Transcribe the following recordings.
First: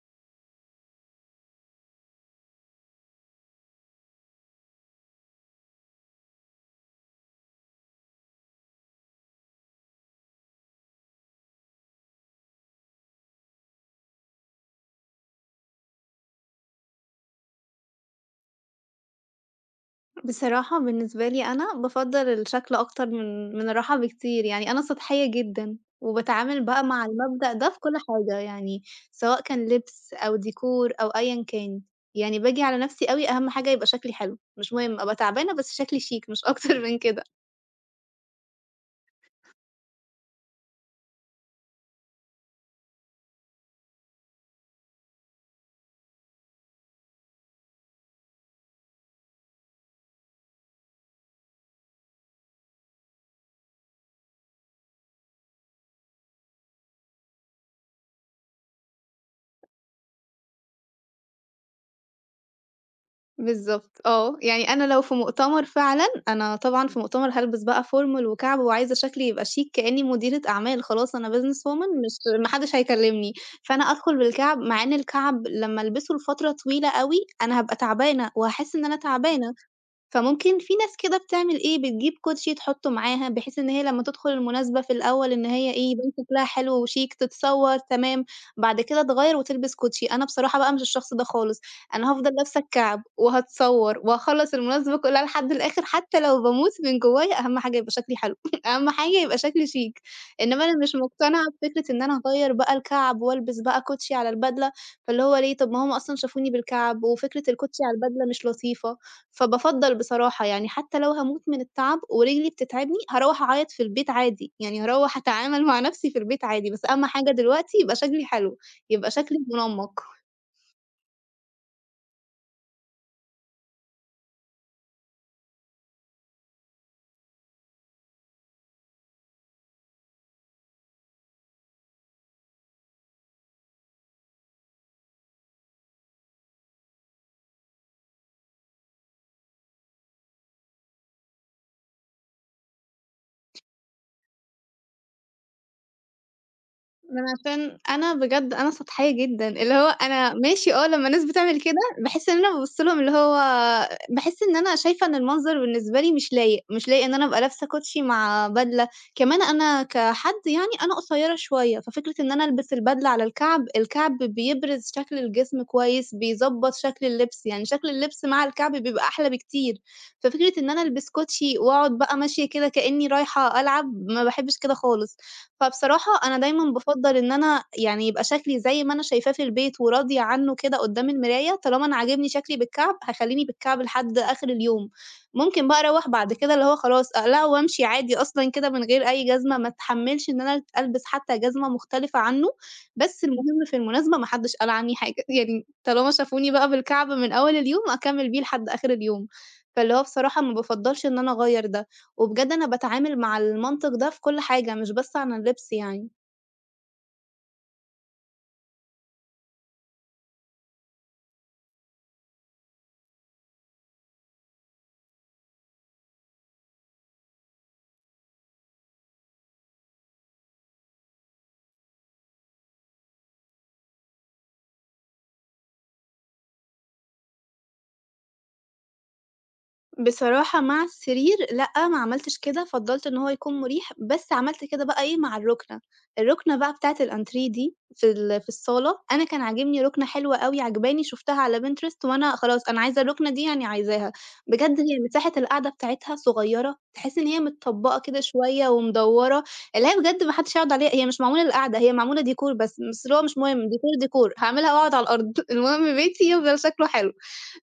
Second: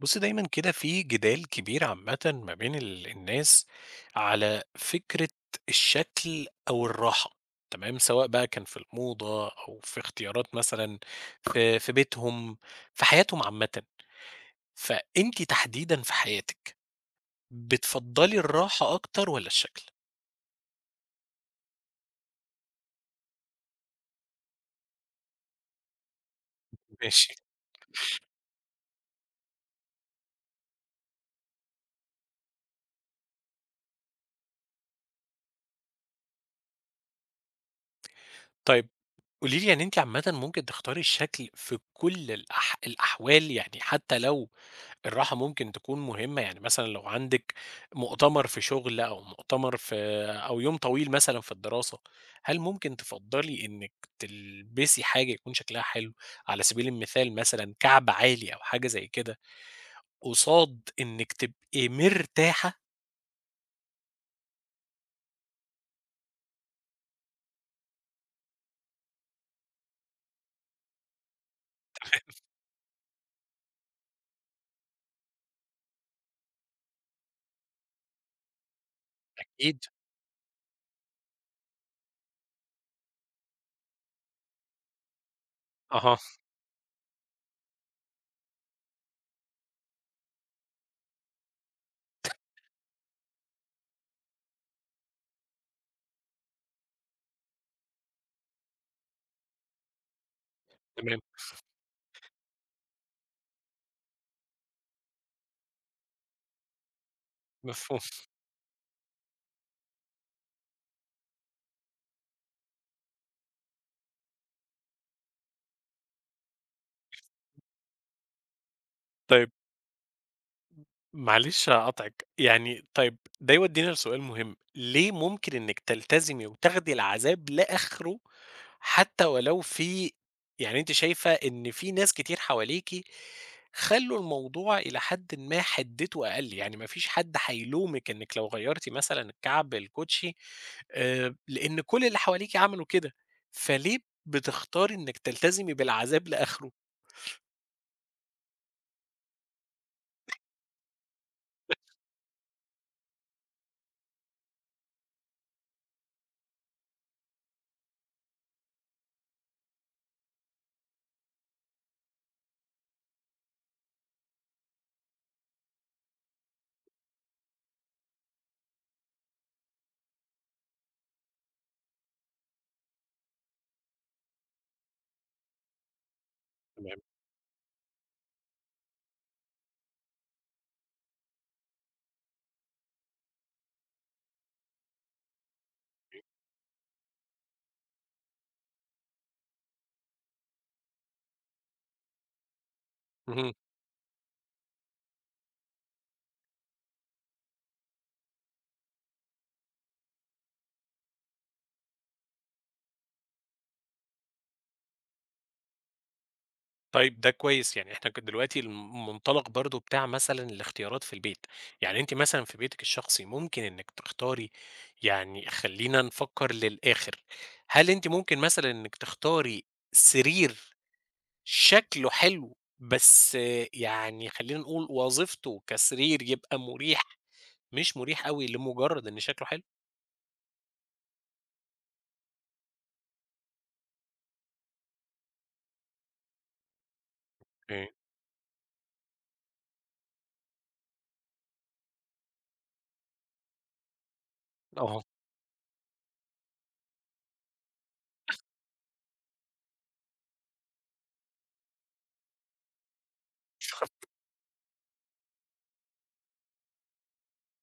بُصّي، دايمًا كده في جدال كبير عامةً ما بين الناس على فكرة الشكل أو الراحة، تمام؟ سواء بقى كان في الموضة أو في اختيارات مثلًا في بيتهم، في حياتهم عامةً. فأنتِ تحديدًا في حياتِك، بتفضّلي الراحة أكتر والّا الشكل؟ بصراحة بالنسبة لي أنا بافضّل الشكل أكتر من الراحة بكتير، يعني أنا سطحية جدًا، وباتعامل بقى مع ماشي. المبدأ ده في كل حاجة، يعني سواء كان لبس أو decor أو أيًا كان، يعني باجي على نفسي أوي أهم حاجة يبقى شكلي حلو، مش مهم أبقى تعبانة بس شكلي شيك مش أكتر من كده. طيب قولي لي يعني أنتِ عامةً ممكن تختاري الشكل في كل الأحوال، يعني حتى لو الراحة ممكن تكون مهمة، يعني مثلًا لو عندِك مؤتمر في شغل أو مؤتمر في أو يوم طويل مثلًا في الدراسة، هل ممكن تفضّلي إنِّك تلبسي حاجة يكون شكلها حلو، على سبيل المثال مثلًا كعب عالي أو حاجة زي كده، قصاد إنِّك تبقي مرتاحة؟ بالضبط آه، يعني أنا لو في مؤتمر فعلًا، أنا طبعًا في إمم. مؤتمر هالبس بقى formal وكَعْب وعايزة شكلي يبقى شيك كإني مديرة أعمال خلاص أنا business woman مش ما حدش هيكلمني، فأنا أدخل بالكَعْب مع إن الكَعْب لمّا ألبسه لفترة طويلة أوي، أنا هابقى تعبانة وهاحس إن أنا تعبانة. أكيد، فممكن في ناس كده بتعمل إيه، بتجيب كوتشي تحُطّه معاها، بحيث إن هي لمّا تدخل المناسبة في الأول إن هي إيه، يبان أها، شكلها حلو وشيك، تتصور تمام، بعد كده تغيّر وتلبس كوتشي. أنا بصراحة بقى مش الشخص ده خالص، أنا هافضل لابسة الكعب وهاتصور وهاخلّص المناسبة كلّها لحد الآخر، حتى لو باموت من جوّايا أهم حاجة يبقى شكلي حلو، أهم حاجة يبقى شكلي شيك. إنما أنا مش تمام، مقتنعة بفكرة إن أنا أغيّر بقى الكعب والبس بقى كوتشي على البدلة، فاللي هو ليه، طب ما هم أصلًا شافوني بالكعب، وفكرة الكوتشي على مفهوم. البدلة مش لطيفة. فبافضّل بصراحة يعني حتى لو هاموت من التعب ورجلي بتتعبني، هاروّح أعيّط في البيت عادي، يعني هاروّح أتعامل مع نفسي في البيت عادي، بس أهم حاجة دلوقتي يبقى شكلي حلو، يبقى شكلي طيب منمّق. معلش هاقاطعِك، يعني طيب ده يودّينا لسؤال مهم، ليه ممكن إنِّك تلتزمي وتاخدي العذاب لآخره حتى ولو في، يعني أنتِ شايفة إن في ناس كتير حواليكِ خلّوا الموضوع إلى حدٍ ما حدِّته أقل، يعني ما فيش حد هيلومِك إنِّك لو غيّرتِ مثلًا الكعب الكوتشي، لإن كل اللي حواليكِ عملوا كده، فليه بتختاري إنِّك تلتزمي بالعذاب لآخره؟ ما أنا عشان أنا بجد أنا سطحية جدًا، اللي هو أنا ماشي آه، لمّا الناس بتعمل كده باحس إن أنا بابُص لهم اللي هو باحس إن أنا شايفة إن المنظر بالنسبة لي مش لايق، مش لايق إن أنا أبقى لابسة كوتشي مع بدلة، كمان أنا كحد يعني أنا قصيرة شوية، ففكرة إن أنا ألبس البدلة على الكعب، الكعب بيبرز شكل الجسم كويس، بيضبّط شكل اللبس، يعني شكل اللبس مع الكعب بيبقى أحلى بكتير، ففكرة إن أنا ألبس كوتشي وأقعد بقى ماشية كده كإني رايحة ألعب، ما باحبش كده خالص. فبصراحة أنا دايمًا تمام. بافضّل إن أنا يعني يبقى شكلي زي ما أنا شايفاه في البيت وراضية عنّه كده قدّام المراية، طالما أنا عاجبني شكلي بالكعب، هاخلّيني بالكعب لحد آخر اليوم، ممكن بقى أروّح بعد كده اللي هو خلاص أقلعه وأمشي عادي أصلًا كده من غير أي جزمة، ما اتحمّلش إن أنا ألبس حتى جزمة مختلفة عنّه، بس اهم. المهم في المناسبة ما حدّش قال عني حاجة، يعني طالما شافوني بقى بالكعب من أول اليوم، أكمّل بيه لحد آخر اليوم، فاللي هو بصراحة ما بافضّلش إن أنا أغيّر ده. وبجد أنا باتعامل مع المنطق ده في كل حاجة، مش بس عن اللبس يعني. طيب ده كويس، يعني إحنا ك دلوقتي المنطلق برضه بتاع مثلًا الاختيارات في البيت، يعني أنتِ مثلًا في بيتِك الشخصي ممكن إنِّك تختاري، يعني خلّينا نفكّر للآخر، هل أنتِ ممكن مثلًا إنِّك تختاري سرير شكله حلو بس آه، يعني خلّينا نقول وظيفته كسرير يبقى مُريح، مش مُريح أوي لمجرّد إن شكله حلو؟ بصراحة مع السرير لأ، ما عملتش كده، فضّلت إن هو يكون مُريح، بس عملت كده بقى إيه مع الرُكنة، الرُكنة بقى بتاعة الأنتريه دي أوكي، في الصالة، أنا كان عاجبني رُكنة حلوة أوي عاجباني شُفتها على Pinterest وأنا خلاص أنا عايزة الرُكنة دي يعني عايزاها، بجد هي آه، مساحة القعدة بتاعتها صغيّرة، تحس إن هي متطبّقة كده شوية ومدوّرة، اللي هي بجد ما حدش يقعد عليها، هي مش معمولة للقعدة، هي معمولة ديكور بس، بس اللي هو مش مهم ديكور، ديكور هاعملها وأقعد على الأرض، المهم بيتي يفضل شكله حلو.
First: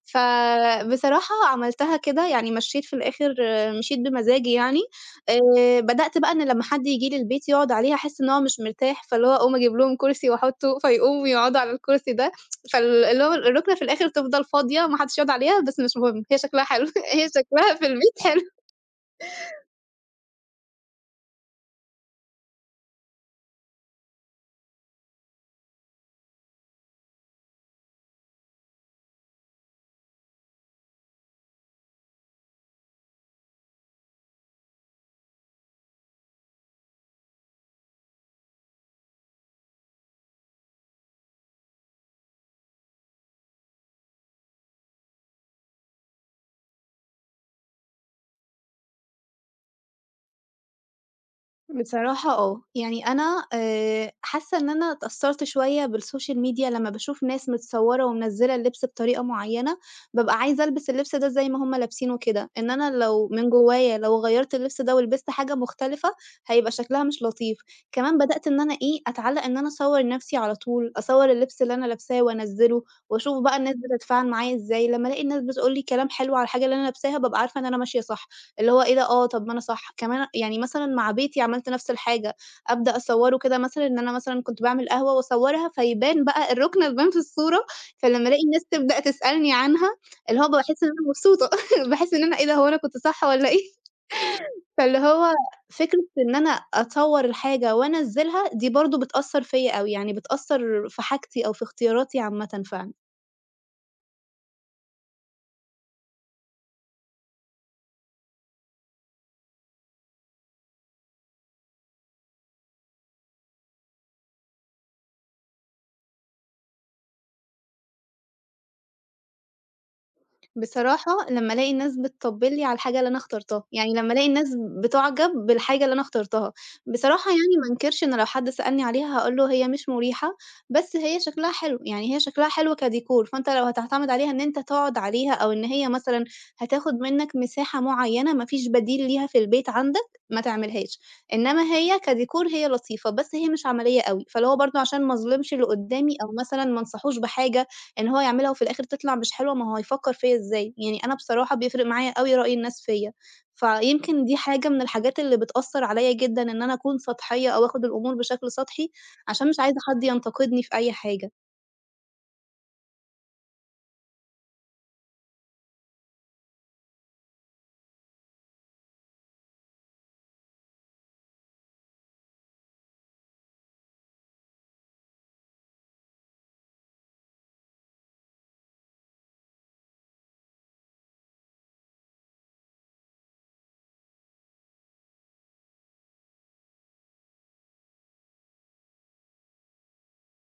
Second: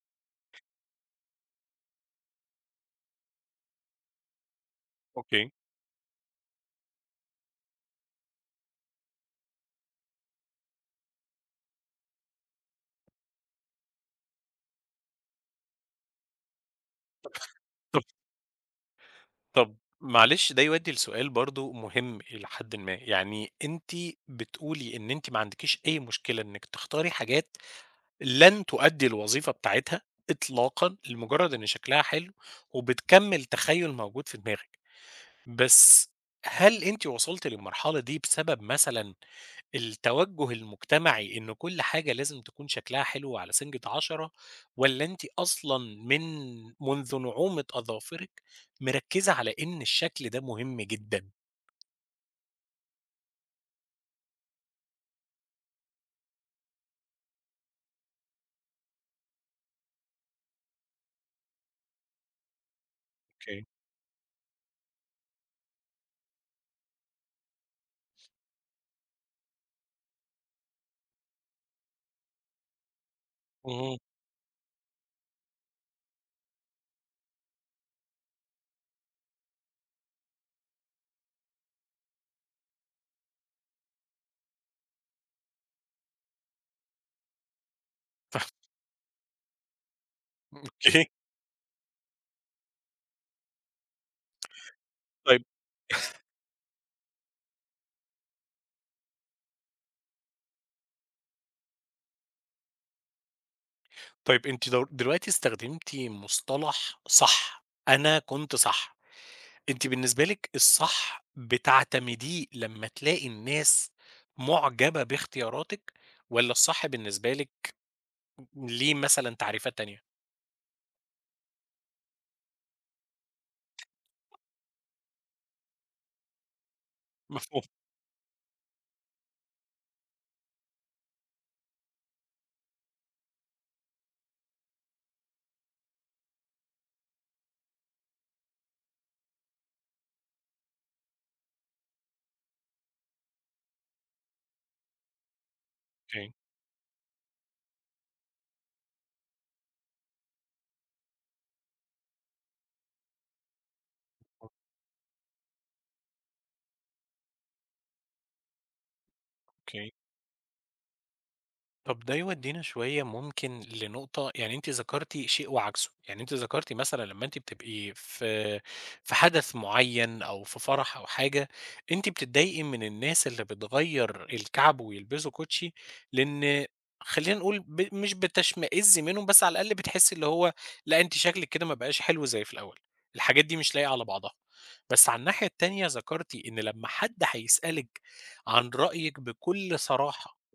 فبصراحة عملتها كده، يعني مشيت في الآخر مشيت بمزاجي يعني، أوكي. بدأت بقى إن لمّا حد ييجي لي البيت يقعد عليه هاحس إن هو مش مرتاح، فاللي هو أقوم أجيب لهم كرسي وأحطه، فيقوموا ويقعدوا على الكرسي ده، اللي هو الركنة في الآخر تفضل فاضية ما حدش يقعد عليها، بس مش مهم، هي شكلها حلو، هي شكلها في البيت حلو. طب معلش ده يودّي لسؤال برضه مهم إلى حدٍ ما، يعني أنتِ بتقولي إن أنتِ ما عندكيش أي مشكلة إنِّك تختاري حاجات لن تؤدّي الوظيفة بتاعتها إطلاقًا، لمجرد إن شكلها حلو، وبتكمّل تخيُّل موجود في دماغِك، بس هل أنتِ وصلتِ للمرحلة دي بسبب مثلًا التوجُّه المجتمعي إن كل حاجة لازم تكون شكلها حلو على سِنجة 10، والّا أنتِ أصلًا من منذ نعومة أظافرِك مركِّزة على إن الشكل ده مهم جدًا؟ بصراحة آه، يعني أنا حاسة إن أنا اتأثّرت شوية بالسوشيال ميديا لمّا باشوف ناس متصوّرة ومنزّلة اللبس بطريقة معيّنة، بابقى عايزة ألبس اللبس ده زي ما هُم لابسينه كده، إن أنا لو من أوكي. جوّايا لو غيّرت اللبس ده ولبست حاجة مختلفة، هيبقى شكلها مش لطيف. كمان بدأت إن أنا إيه، أتعلّق إن أنا أصوّر نَفْسي على طول، أصوّر اللبس اللي أنا لابساه وأنزّله وأشوف بقى الناس اهم. بتتفاعل معايا إزاي، لمّا ألاقي الناس بتقول لي كلام حلو على الحاجة اللي أنا لابساها، بابقى عارفة إن أنا ماشية صح. اللي هو إيه ده آه، طب ما أنا صح، كمان يعني مثلًا مع بيتي عملت نفس الحاجة، أبدأ أصوّره كده مثلًا إن أنا مثلًا كنت باعمل قهوة وأصوّرها فيبان بقى الرُكنة تبان في الصورة، فلمّا طب ألاقي الناس تبدأ تسألني عنها، اللي هو باحس إن أنا أوكي. مبسوطة، باحس إن أنا إيه ده هو أنا كنت صح والّا إيه؟ فاللي هو طيب فكرة إن أنا أصوّر الحاجة وأنزّلها دي برضه بتأثّر فيّا أوي، يعني بتأثّر في حاجتي أو في اختياراتي عامةً فعلًا. طيب أنتِ دلوقتي استخدمتِ مصطلح صح، أنا كنت صح. أنتِ بالنسبة لِك الصح بتعتمديه لمّا تلاقي الناس معجبة باختياراتِك والّا الصح بالنسبة لِك ليه مثلًا تعريفات تانية؟ بصراحة لمّا ألاقي الناس بتطبّل لي على الحاجة اللي أنا اخترتها، يعني لمّا ألاقي الناس بتُعجب بالحاجة اللي أنا اخترتها، بصراحة يعني ما أنكرش إن لو حد سألني عليها هاقول له هي مش مُريحة، بس هي شكلها حلو، يعني هي شكلها حلو كdecor فأنت لو هتعتمد عليها إن أنت تقعد عليها أو إن هي مثلًا هتاخد منّك مساحة معيّنة ما فيش بديل ليها في البيت عندك، ما تعملهاش، إنّما هي كdecor هي لطيفة، بس هي مش عملية أوي، فاللي هو برضه عشان ما أظلمش اللي قدّامي أوكي، أو مثلًا ما أنصحوش بحاجة إن هو يعملها وفي الآخر تطلع مش حلوة، ما هو هيفكّر فيّا إزاي؟ يعني أنا بصراحة بيفرق معايا أوي رأي الناس فيّا، فيمكن دي حاجة من الحاجات اللي بتأثّر عليّا جدًا إن أنا أكون سطحية أو آخُد الأمور بشكل سطحي، عشان مش عايزة أوكي. حد ينتقدني في أي حاجة. طب ده يودينا شوية ممكن لنقطة، يعني أنتِ ذكرتِ شيء وعكسه، يعني أنتِ ذكرتِ مثلًا لمّا أنتِ بتبقي في حدث معين أو في فرح أو حاجة، أنتِ بتتضايقي من الناس اللي بتغيّر الكعب ويلبسوا كوتشي، لإن خلّينا نقول ب مش بتشمئزي منهم، بس على الأقل بتحسي اللي هو لأ أنتِ شكلِك كده ما بقاش حلو زي في الأول، الحاجات دي مش لايقة على بعضها. بس على الناحية التانية ذكرتِ إن لمّا حد هيسألِك عن رأيِك بكل صراحة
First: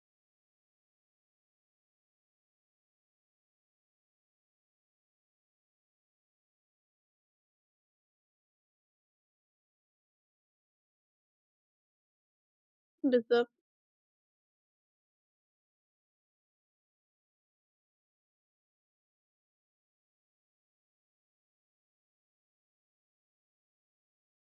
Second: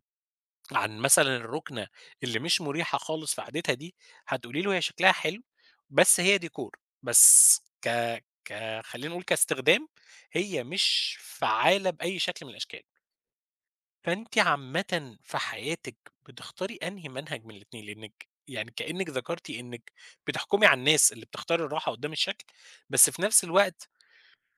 عن مثلًا الرُكنة اللي مش مُريحة خالص في قعدتها دي، هتقولي له هي شكلها حلو، بس هي decor، بس ك ك خلّينا نقول كاستخدام، هي مش فعّالة بأي شكل من الأشكال. بالضبط. فأنتِ عامةً في حياتِك بتختاري أنهي منهج من الاتنين؟ لإنِّك يعني كإنِّك ذكرتِ إنِّك بتحكمي على الناس اللي بتختار الراحة قدّام الشكل، بس في نفس الوقت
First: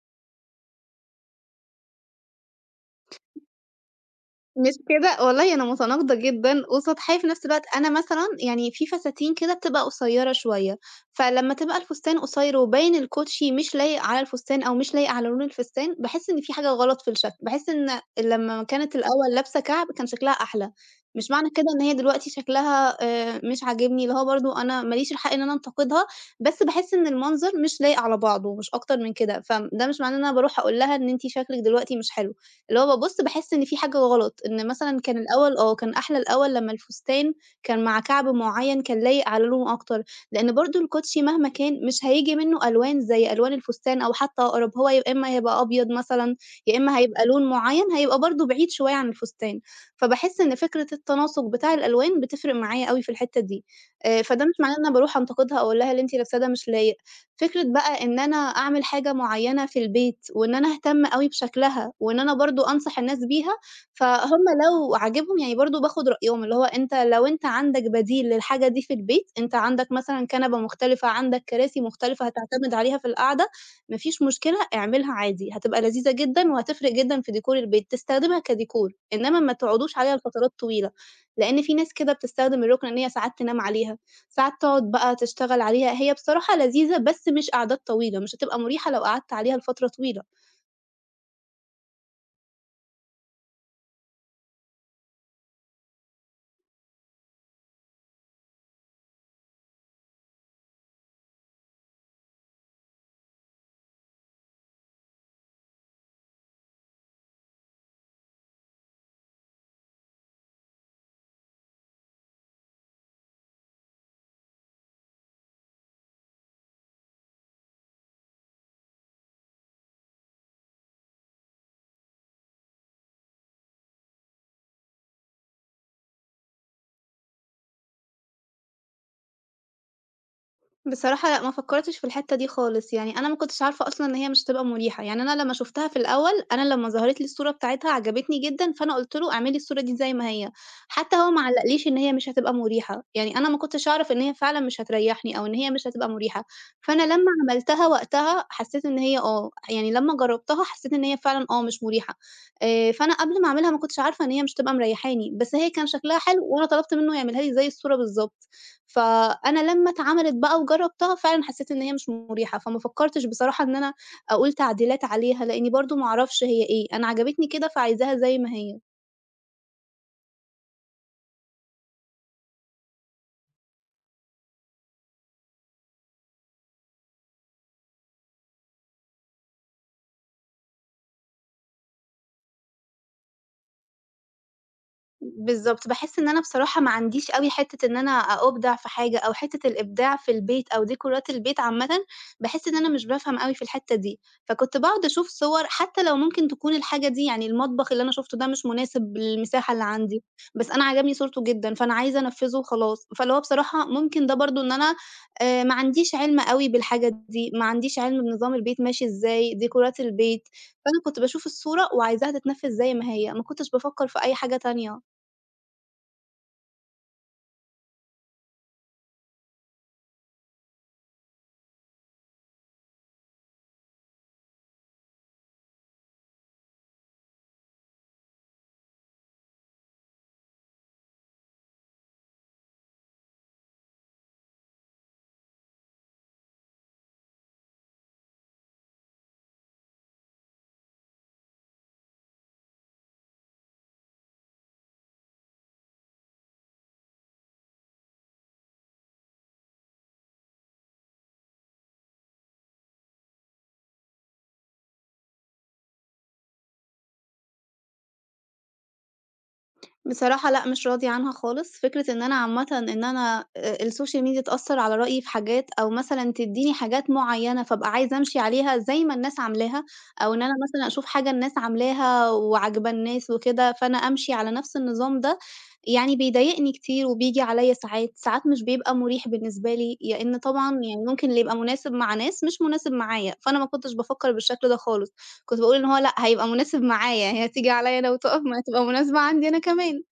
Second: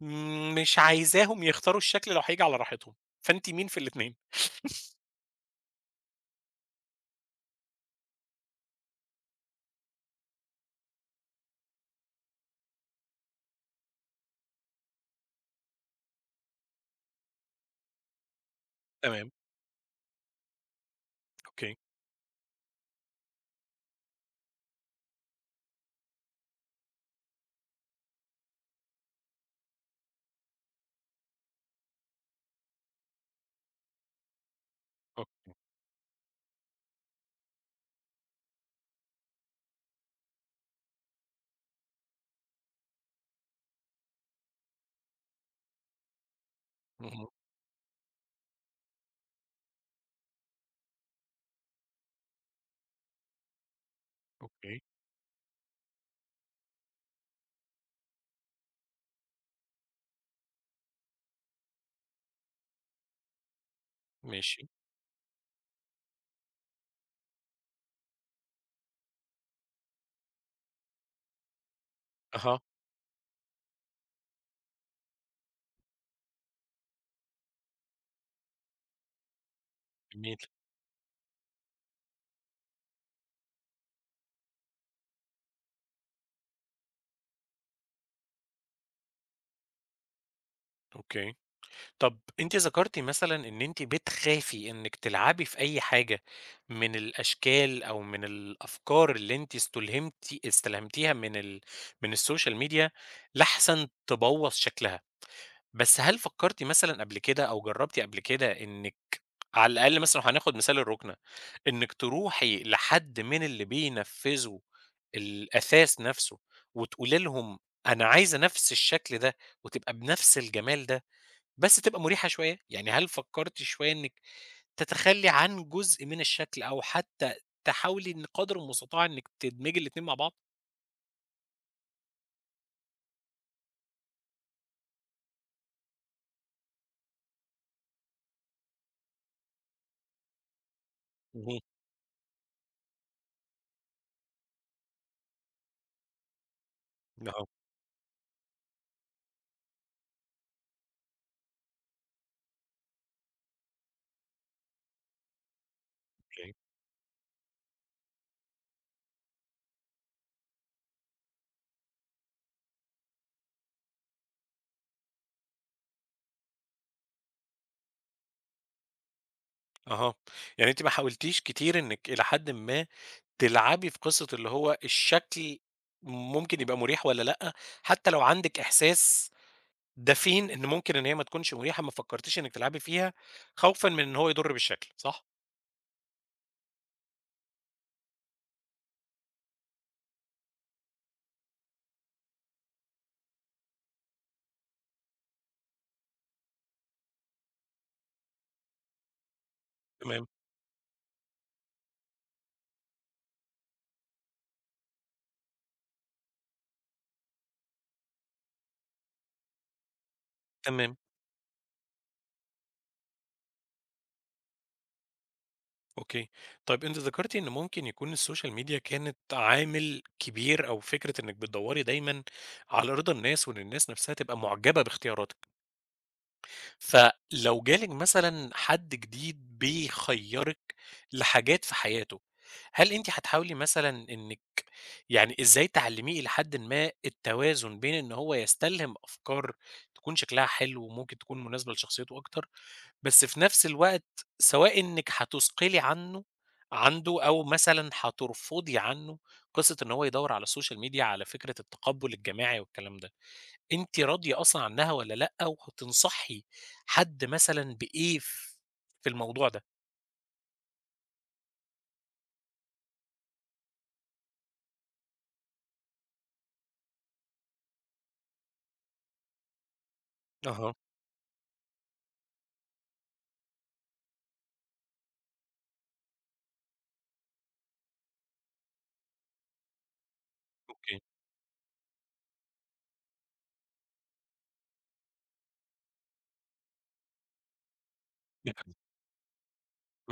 مش عايزاهم يختاروا الشكل لو هييجي على راحتهم، فأنتِ مين في الاتنين؟ مش كده، والله أنا متناقضة جدًا وسطحية في نفس الوقت، أنا مثلًا يعني في فساتين كده بتبقى قصيّرة شوية، فلمّا تبقى الفستان قصيّر وباين الكوتشي مش لايق على الفستان أو مش لايق على لون الفستان، باحس إن في حاجة غلط في الشكل، باحس إن لمّا كانت الأول تمام، لابسة كعب كان شكلها أحلى، مش معنى كده أوكي، إن هي دلوقتي شكلها مش عاجبني، اللي هو برضه أنا ما ليش الحق إن أنا أنتقدها، بس باحس إن المنظر مش لايق على بعضه مش أكتر من كده، فده مش معناه إن أنا باروح أقول لها إن أنتِ شكلِك دلوقتي مش حلو. اللي هو بابُص باحس إن في حاجة غلط، إن مثلًا كان أوك الأول آه، كان أحلى الأول لمّا الفستان كان مع كعب معيّن كان لايق على لونه أكتر، لإن برضه الكوتشي مهما كان مش هييجي منّه ألوان زي ألوان الفستان أو حتى أقرب، هو يا إمّا هيبقى أبيض مثلًا، يا إمّا هيبقى اهم، لون معيّن هيبقى برضه بعيد شوية عن الفستان، فباحس إن فكرة التناسق بتاع الألوان بتفرق معايا أوي في الحتّة دي، فده مش معناه أوكي، إن أنا باروح أنتقدها أو أقول لها اللي أنتِ لابساه ده مش لايق. فكرة بقى إن أنا أعمل حاجة معيّنة في البيت وإن أنا أهتم أوي بشكلها وإن أنا برضه أنصح الناس بيها، فهُم ماشي. لو عاجبهم يعني برضه باخُد رأيهم، اللي هو أنت لو أنت عندك بديل للحاجة دي في البيت، أنت عندك مثلًا كنبة مختلفة، عندك كراسي مختلفة أها، هتعتمد عليها في القعدة، ما فيش مشكلة اعملها عادي، هتبقى لذيذة جدًا وهتفرق جدًا في ديكور البيت، تستخدمها كديكور، إنما ما تقعدوش عليها جميل، لفترات طويلة، لإن في ناس كده بتستخدم الرُكنة إن هي ساعات تنام عليها. ساعات تقعد بقى تشتغل عليها، هي بصراحة لذيذة بس مش قعدات طويلة، مش هتبقى مُريحة لو قعدت عليها لفترة طويلة. أوكي. طَب أنتِ ذكرتِ مثلًا إن أنتِ بتخافي إنِّك تلعبي في أي حاجة من الأشكال أو من الأفكار اللي أنتِ استلهمتيها من من السوشيال ميديا لأحسن تبوّظ شكلها، بس هل فكرتِ مثلًا قبل كده أو جرّبتِ قبل كده إنِّك على الأقل مثلًا لو هناخد مثال الرُكنة، إنِّك تروحي لحد من اللي بينفّذوا الأثاث نَفْسه وتقولي لهم أنا عايزة نَفْس الشكل ده وتبقى بنَفْس الجمال ده، بس تبقى مريحة شوية، يعني هل فكّرتِ شوية إنِّك تتخلّي عن جزء من الشكل أو حتى تحاولي إن قدر المستطاع إنِّك تدمجي الاتنين مع بعض؟ بصراحة لأ، ما فكّرتش في الحتّة دي خالص، يعني أنا ما كنتش عارفة أصلًا إن هي مش هتبقى مُريحة، يعني أنا لمّا شُفتها في الأول، أنا لمّا ظهرت لي الصورة بتاعتها عجبتني جدًا، فأنا قُلت له اعمل لي الصورة دي زي ما هي، حتى هو ما اهم، علّقليش إن هي مش هتبقى مُريحة، يعني أنا ما كنتش أعرف إن هي فعلًا مش هتريّحني أو إن هي مش هتبقى مُريحة، فأنا لمّا أها، عملتها وقتها حسّيت إن هي آه، يعني لمّا جرّبتها حسّيت إن هي فعلًا آه، مش مُريحة، فأنا قبل ما أعملها ما كنتش عارفة إن هي مش هتبقى مريّحاني، بس هي كان شكلها حلو أوكي، وأنا طلبت منّه يعملها لي زي الصورة بالضبط. فأنا لمّا اتعملت بقى وجرّبتها فعلًا حسّيت إن هي مش مريحة، فما فكّرتش بصراحة إن أنا أقول تعديلات عليها، لإنّي برضه ما أعرفش هي إيه، أنا عجبتني كده فعايزاها زي ما هي. أها، يعني أنتِ ما حاولتيش كتير إنِّك إلى حدٍ ما تلعبي في قصة اللي هو الشكل ممكن يبقى مريح والّا لأ، حتى لو عندِك إحساس دفين إن ممكن إن هي ما تكونش مريحة، ما فكرتيش إنِّك تلعبي فيها خوفًا من إن هو يضر بالشكل، صح؟ بالضبط، باحس إن أنا بصراحة ما عنديش أوي حتّة إن أنا أبدع في حاجة أو حتّة الإبداع في البيت أو ديكورات البيت عامةً، باحس إن أنا مش بافهم أوي في الحتّة دي، فكنت باقعد أشوف صور حتّى لو ممكن تكون الحاجة دي يعني المطبخ اللي أنا شُفته ده مش مناسب للمساحة اللي عندي، تمام، بس أنا عجبني صورته جدًا، فأنا عايزة أنفّذه وخلاص، فاللي هو بصراحة ممكن ده برضه إن أنا ما عنديش عِلْم أوي بالحاجة دي، ما عنديش عِلْم بنظام البيت ماشي إزاي، ديكورات البيت، تمام، فأنا كنت باشوف الصورة وعايزاها تتنفّذ زي ما هي، ما كنتش بافكّر في أي حاجة تانية. أوكي. طيب أنتِ ذكرتِ إن ممكن يكون السوشيال ميديا كانت عامل كبير أو فكرة إنِّك بتدوّري دايمًا على رضا الناس وإن الناس نفسها تبقى معجبة باختياراتِك. فلو جالِك مثلًا حد جديد بيخيّرِك لحاجات في حياته، هل أنتِ هتحاولي مثلًا إنِّك يعني إزاي تعلّميه إلى حدٍ ما التوازن بين إن هو يستلهم أفكار تكون شكلها حلو وممكن تكون مناسبة لشخصيته أكتر، بس في نفس الوقت سواء إنِّك هتثقلي عنده أو مثلًا هترفضي عنّه قصة إن هو يدوّر على السوشيال ميديا على فكرة التقبُّل الجماعي والكلام ده؟ أنتِ راضية أصلًا عنها والّا لأ، وهتنصحي حد مثلًا بإيه في الموضوع ده؟ بصراحة لأ، مش راضية عنها خالص، فكرة إن أنا عامةً إن أنا السوشيال ميديا تأثّر على رأيي في حاجات أو مثلًا تدّيني حاجات معيّنة فابقى عايزة أمشي عليها زي ما الناس عاملاها، أو إن أنا أها، مثلًا أشوف حاجة الناس عاملاها وعاجبة الناس وكده، فأنا أمشي على نفس النظام ده، يعني بيضايقني كتير وبييجي عليّا ساعات، ساعات مش بيبقى مُريح بالنسبة لي، لإن طبعًا أوكي. يعني ممكن اللي يبقى مناسب مع ناس مش مناسب معايا، فأنا ما كنتش بافكّر بالشكل ده خالص، كنت باقول إن هو لأ، هيبقى مناسب معايا، هي هتيجي عليّا أنا وتُقف ما هتبقى مناسبة عندي أنا كمان.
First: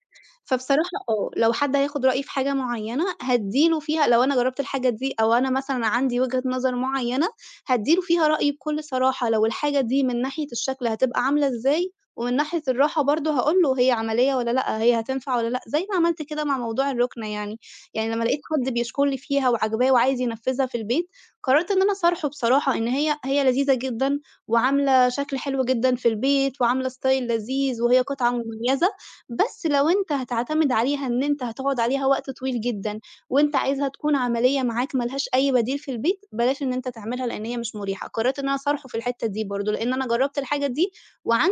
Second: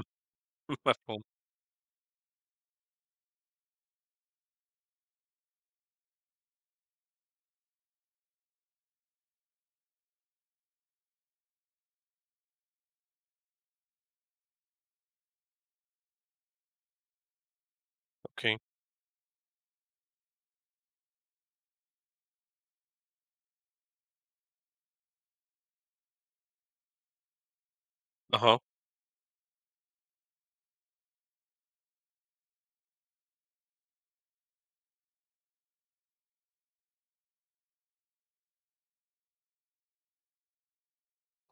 فبصراحة مفهوم، آه، لو حد هياخد رأيي في حاجة معيّنة هادّي له فيها لو أنا جرّبت الحاجة دي أو أنا مثلًا عندي وجهة نظر معيّنة، هادّي له فيها رأيي بكل صراحة، لو الحاجة دي من ناحية الشكل هتبقى عاملة إزاي، ومن ناحية الراحة برضه هاقول له هي عملية والّا لأ، هي هتنفع والّا لأ، زي ما عملت كده مع موضوع الرُكنة يعني، يعني لمّا لقيت أوكي. حد بيشكر لي فيها وعاجباه وعايز ينفّذها في البيت، قررت إن أنا أصارحه بصراحة إن هي لذيذة جدًا وعاملة شكل حلو جدًا في البيت وعاملة style لذيذ وهي قطعة أها، مميزة بس لو أنت هتعتمد عليها إن أنت هتقعد عليها وقت طويل جدًا، وأنت عايزها تكون عملية معاك ما لهاش أي بديل في البيت، بلاش إن أنت تعملها لإن هي مش مريحة. قررت إن أنا أصارحه في الحتة دي برضه، لإن أنا جرّبت الحاجة دي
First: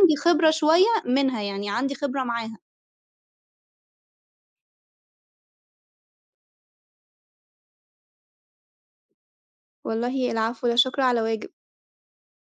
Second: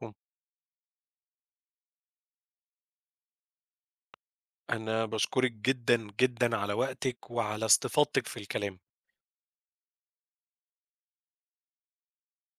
مفهوم. خبرة شوية منها، يعني عندي خبرة معاها. أنا باشكرِك جدًا، جدًا على وقتِك وعلى استفاضتِك في الكلام. والله العفو، لا شكر على واجب.